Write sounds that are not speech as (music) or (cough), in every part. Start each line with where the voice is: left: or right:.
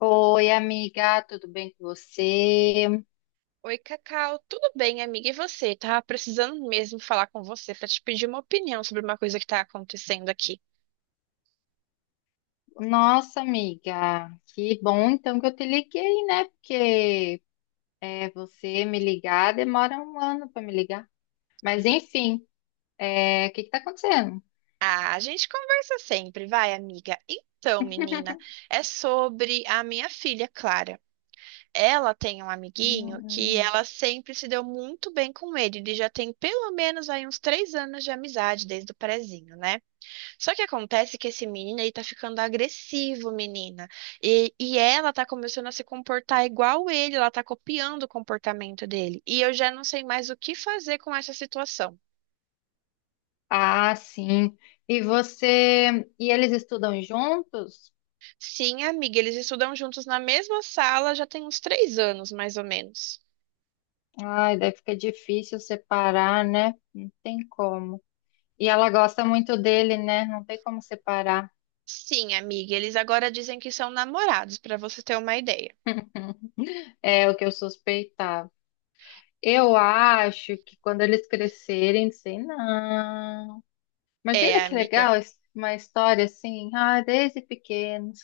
left: Oi, amiga, tudo bem com você?
right: Oi, Cacau. Tudo bem, amiga? E você? Tava precisando mesmo falar com você pra te pedir uma opinião sobre uma coisa que tá acontecendo aqui.
left: Nossa, amiga, que bom então que eu te liguei, né? Porque você me ligar demora um ano para me ligar. Mas enfim, o que que tá acontecendo?
right: Ah, a gente conversa sempre, vai, amiga. Então, menina, é sobre a minha filha Clara. Ela tem um amiguinho que
left: Hum.
right: ela sempre se deu muito bem com ele. Ele já tem pelo menos aí uns três anos de amizade desde o prezinho, né? Só que acontece que esse menino aí tá ficando agressivo, menina. E ela tá começando a se comportar igual ele, ela tá copiando o comportamento dele. E eu já não sei mais o que fazer com essa situação.
left: Ah, sim. Você e eles estudam juntos?
right: Sim, amiga, eles estudam juntos na mesma sala já tem uns três anos, mais ou menos.
left: Ai, daí fica difícil separar, né? Não tem como. E ela gosta muito dele, né? Não tem como separar.
right: Sim, amiga, eles agora dizem que são namorados, pra você ter uma ideia.
left: É o que eu suspeitava. Eu acho que quando eles crescerem, sei não.
right: É,
left: Imagina que
right: amiga.
left: legal uma história assim, ah, desde pequenos,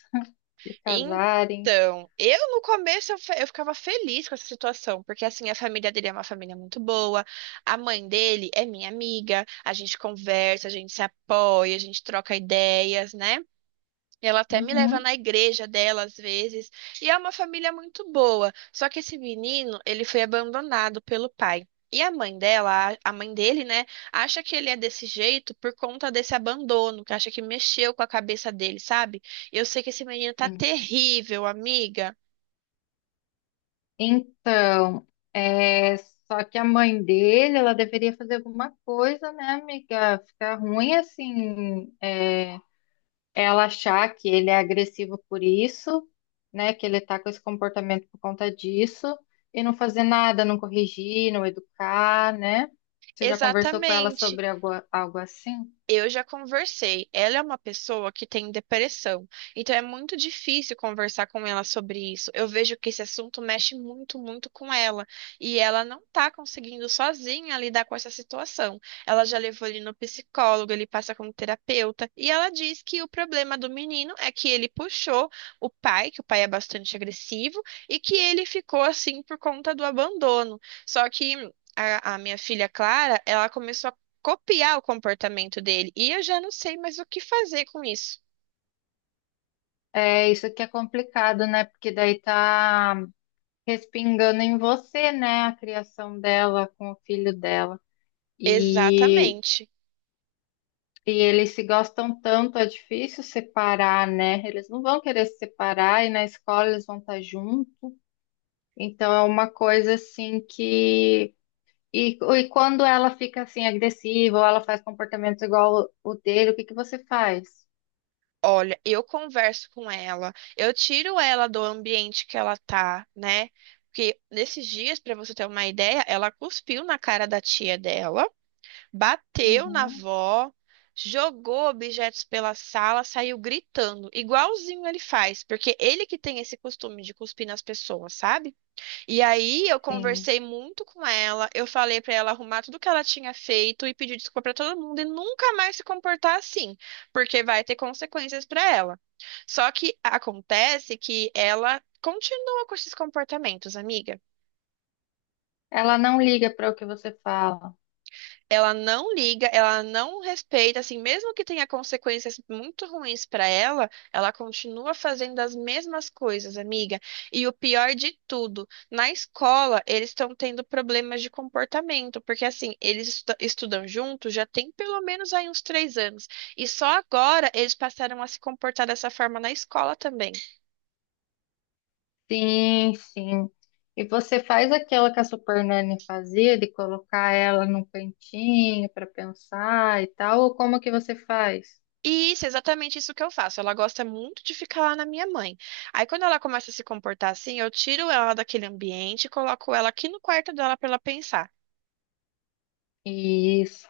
left: de casarem.
right: Então, eu no começo eu, fe- eu ficava feliz com essa situação, porque assim, a família dele é uma família muito boa, a mãe dele é minha amiga, a gente conversa, a gente se apoia, a gente troca ideias, né? Ela até me leva
left: Uhum.
right: na igreja dela às vezes. E é uma família muito boa. Só que esse menino, ele foi abandonado pelo pai. E a mãe dela, a mãe dele, né, acha que ele é desse jeito por conta desse abandono, que acha que mexeu com a cabeça dele, sabe? Eu sei que esse menino tá
left: Sim.
right: terrível, amiga.
left: Então, só que a mãe dele, ela deveria fazer alguma coisa, né, amiga? Ficar ruim assim, ela achar que ele é agressivo por isso, né? Que ele tá com esse comportamento por conta disso, e não fazer nada, não corrigir, não educar, né? Você já conversou com ela
right: Exatamente.
left: sobre algo, algo assim?
right: Eu já conversei. Ela é uma pessoa que tem depressão, então é muito difícil conversar com ela sobre isso. Eu vejo que esse assunto mexe muito, muito com ela, e ela não tá conseguindo sozinha lidar com essa situação. Ela já levou ele no psicólogo, ele passa como terapeuta, e ela diz que o problema do menino é que ele puxou o pai, que o pai é bastante agressivo, e que ele ficou assim por conta do abandono. Só que a minha filha Clara, ela começou copiar o comportamento dele. E eu já não sei mais o que fazer com isso.
left: É, isso que é complicado, né? Porque daí tá respingando em você, né? A criação dela com o filho dela. E,
right: Exatamente.
left: e eles se gostam tanto, é difícil separar, né? Eles não vão querer se separar e na escola eles vão estar juntos. Então é uma coisa assim que. E quando ela fica assim agressiva ou ela faz comportamentos igual o dele, o que que você faz?
right: Olha, eu converso com ela, eu tiro ela do ambiente que ela tá, né? Porque nesses dias, pra você ter uma ideia, ela cuspiu na cara da tia dela, bateu na
left: Uhum.
right: avó, jogou objetos pela sala, saiu gritando, igualzinho ele faz, porque ele que tem esse costume de cuspir nas pessoas, sabe? E aí eu
left: Sim.
right: conversei muito com ela, eu falei pra ela arrumar tudo que ela tinha feito e pedir desculpa pra todo mundo e nunca mais se comportar assim, porque vai ter consequências pra ela. Só que acontece que ela continua com esses comportamentos, amiga.
left: Ela não liga para o que você fala.
right: Ela não liga, ela não respeita, assim, mesmo que tenha consequências muito ruins para ela, ela continua fazendo as mesmas coisas, amiga. E o pior de tudo, na escola eles estão tendo problemas de comportamento, porque assim, estudam juntos já tem pelo menos aí uns três anos, e só agora eles passaram a se comportar dessa forma na escola também.
left: Sim, sim. E você faz aquilo que a Super Nanny fazia, de colocar ela num cantinho para pensar e tal, ou como que você faz?
right: E isso, é exatamente isso que eu faço. Ela gosta muito de ficar lá na minha mãe. Aí quando ela começa a se comportar assim, eu tiro ela daquele ambiente e coloco ela aqui no quarto dela para ela pensar.
left: Isso.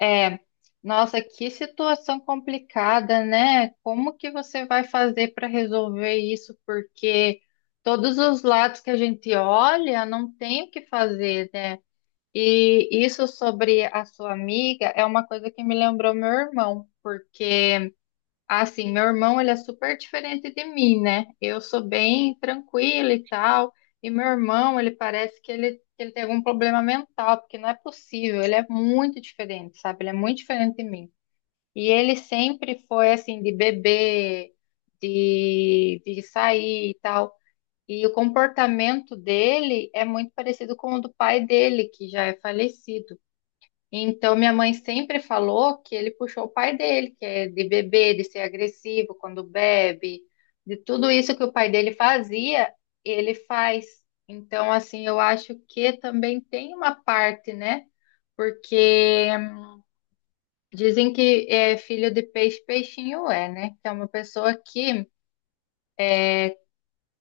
left: É, nossa, que situação complicada, né? Como que você vai fazer para resolver isso? Porque todos os lados que a gente olha, não tem o que fazer, né? E isso sobre a sua amiga é uma coisa que me lembrou meu irmão, porque assim, meu irmão, ele é super diferente de mim, né? Eu sou bem tranquila e tal, e meu irmão, ele parece que que ele tem algum problema mental, porque não é possível, ele é muito diferente, sabe? Ele é muito diferente de mim. E ele sempre foi assim, de beber, de sair e tal. E o comportamento dele é muito parecido com o do pai dele, que já é falecido. Então, minha mãe sempre falou que ele puxou o pai dele, que é de beber, de ser agressivo quando bebe, de tudo isso que o pai dele fazia, ele faz. Então, assim, eu acho que também tem uma parte, né? Porque dizem que é filho de peixe, peixinho é, né? Que é uma pessoa que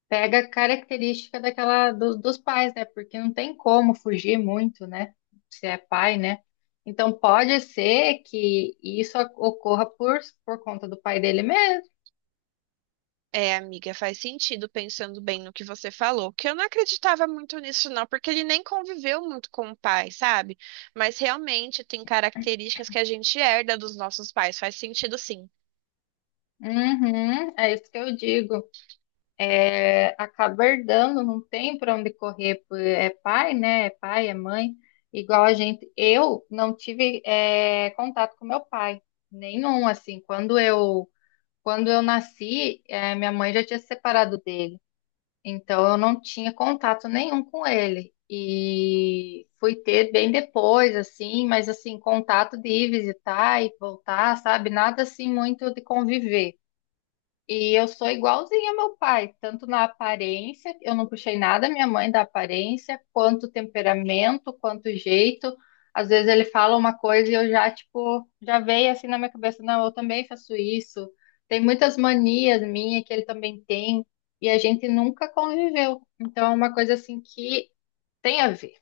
left: pega a característica daquela dos pais, né? Porque não tem como fugir muito, né? Se é pai, né? Então pode ser que isso ocorra por conta do pai dele mesmo.
right: É, amiga, faz sentido pensando bem no que você falou, que eu não acreditava muito nisso não, porque ele nem conviveu muito com o pai, sabe? Mas realmente tem características que a gente herda dos nossos pais, faz sentido sim.
left: Uhum, é isso que eu digo. É, acaba herdando, não tem para onde correr. É pai, né? É pai, é mãe. Igual a gente. Eu não tive contato com meu pai, nenhum assim. Quando eu nasci, minha mãe já tinha se separado dele. Então eu não tinha contato nenhum com ele. E fui ter bem depois, assim, mas assim, contato de ir visitar e voltar, sabe? Nada assim muito de conviver. E eu sou igualzinha ao meu pai, tanto na aparência, eu não puxei nada minha mãe da aparência, quanto temperamento, quanto jeito. Às vezes ele fala uma coisa e eu já, tipo, já veio assim na minha cabeça, não, eu também faço isso. Tem muitas manias minhas que ele também tem, e a gente nunca conviveu. Então é uma coisa assim que tem a ver.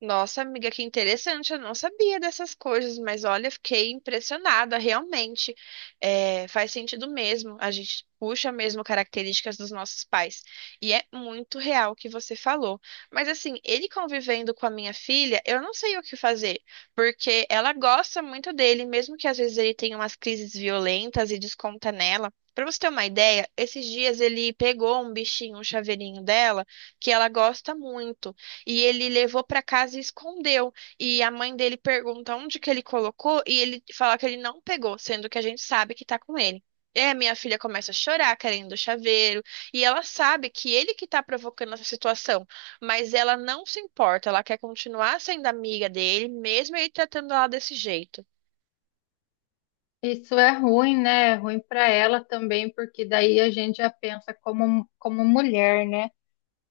right: Nossa, amiga, que interessante. Eu não sabia dessas coisas, mas olha, fiquei impressionada, realmente. É, faz sentido mesmo. A gente puxa mesmo características dos nossos pais. E é muito real o que você falou. Mas assim, ele convivendo com a minha filha, eu não sei o que fazer, porque ela gosta muito dele, mesmo que às vezes ele tenha umas crises violentas e desconta nela. Pra você ter uma ideia, esses dias ele pegou um bichinho, um chaveirinho dela, que ela gosta muito. E ele levou para casa e escondeu. E a mãe dele pergunta onde que ele colocou e ele fala que ele não pegou, sendo que a gente sabe que tá com ele. É, minha filha começa a chorar querendo o chaveiro, e ela sabe que ele que tá provocando essa situação, mas ela não se importa, ela quer continuar sendo amiga dele, mesmo ele tratando ela desse jeito.
left: Isso é ruim, né? É ruim para ela também, porque daí a gente já pensa como, como mulher, né?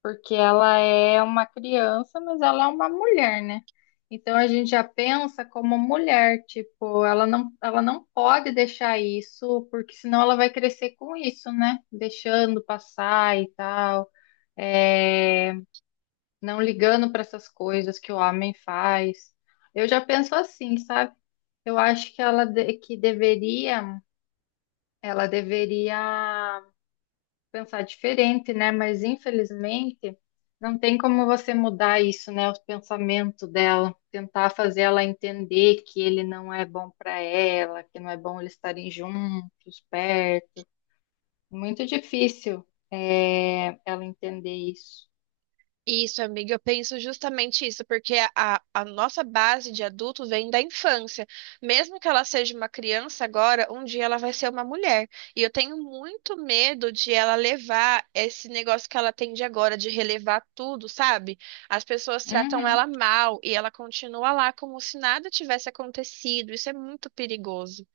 left: Porque ela é uma criança, mas ela é uma mulher, né? Então a gente já pensa como mulher, tipo, ela não pode deixar isso, porque senão ela vai crescer com isso, né? Deixando passar e tal, é, não ligando para essas coisas que o homem faz. Eu já penso assim, sabe? Eu acho que que deveria, ela deveria pensar diferente, né? Mas infelizmente não tem como você mudar isso, né? O pensamento dela, tentar fazer ela entender que ele não é bom para ela, que não é bom eles estarem juntos, perto. Muito difícil ela entender isso.
right: Isso, amiga, eu penso justamente isso, porque a nossa base de adulto vem da infância. Mesmo que ela seja uma criança agora, um dia ela vai ser uma mulher. E eu tenho muito medo de ela levar esse negócio que ela tem de agora, de relevar tudo, sabe? As pessoas tratam
left: Uhum.
right: ela mal e ela continua lá como se nada tivesse acontecido. Isso é muito perigoso.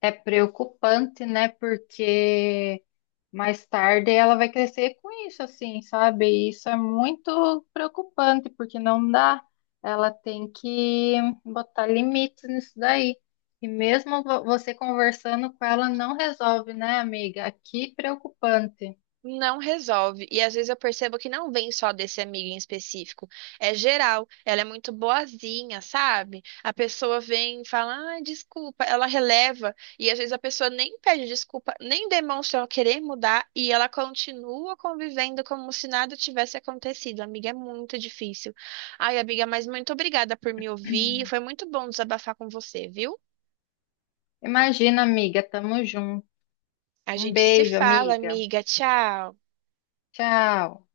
left: É preocupante, né? Porque mais tarde ela vai crescer com isso, assim, sabe? E isso é muito preocupante, porque não dá. Ela tem que botar limites nisso daí. E mesmo você conversando com ela não resolve, né, amiga? Que preocupante.
right: Não resolve. E às vezes eu percebo que não vem só desse amigo em específico. É geral. Ela é muito boazinha, sabe? A pessoa vem e fala, ah, desculpa. Ela releva. E às vezes a pessoa nem pede desculpa, nem demonstra querer mudar. E ela continua convivendo como se nada tivesse acontecido. Amiga, é muito difícil. Ai, amiga, mas muito obrigada por me ouvir.
left: (clears throat)
right: Foi muito bom desabafar com você, viu?
left: Imagina, amiga, tamo junto.
right: A
left: Um
right: gente se
left: beijo,
right: fala,
left: amiga.
right: amiga. Tchau.
left: Tchau.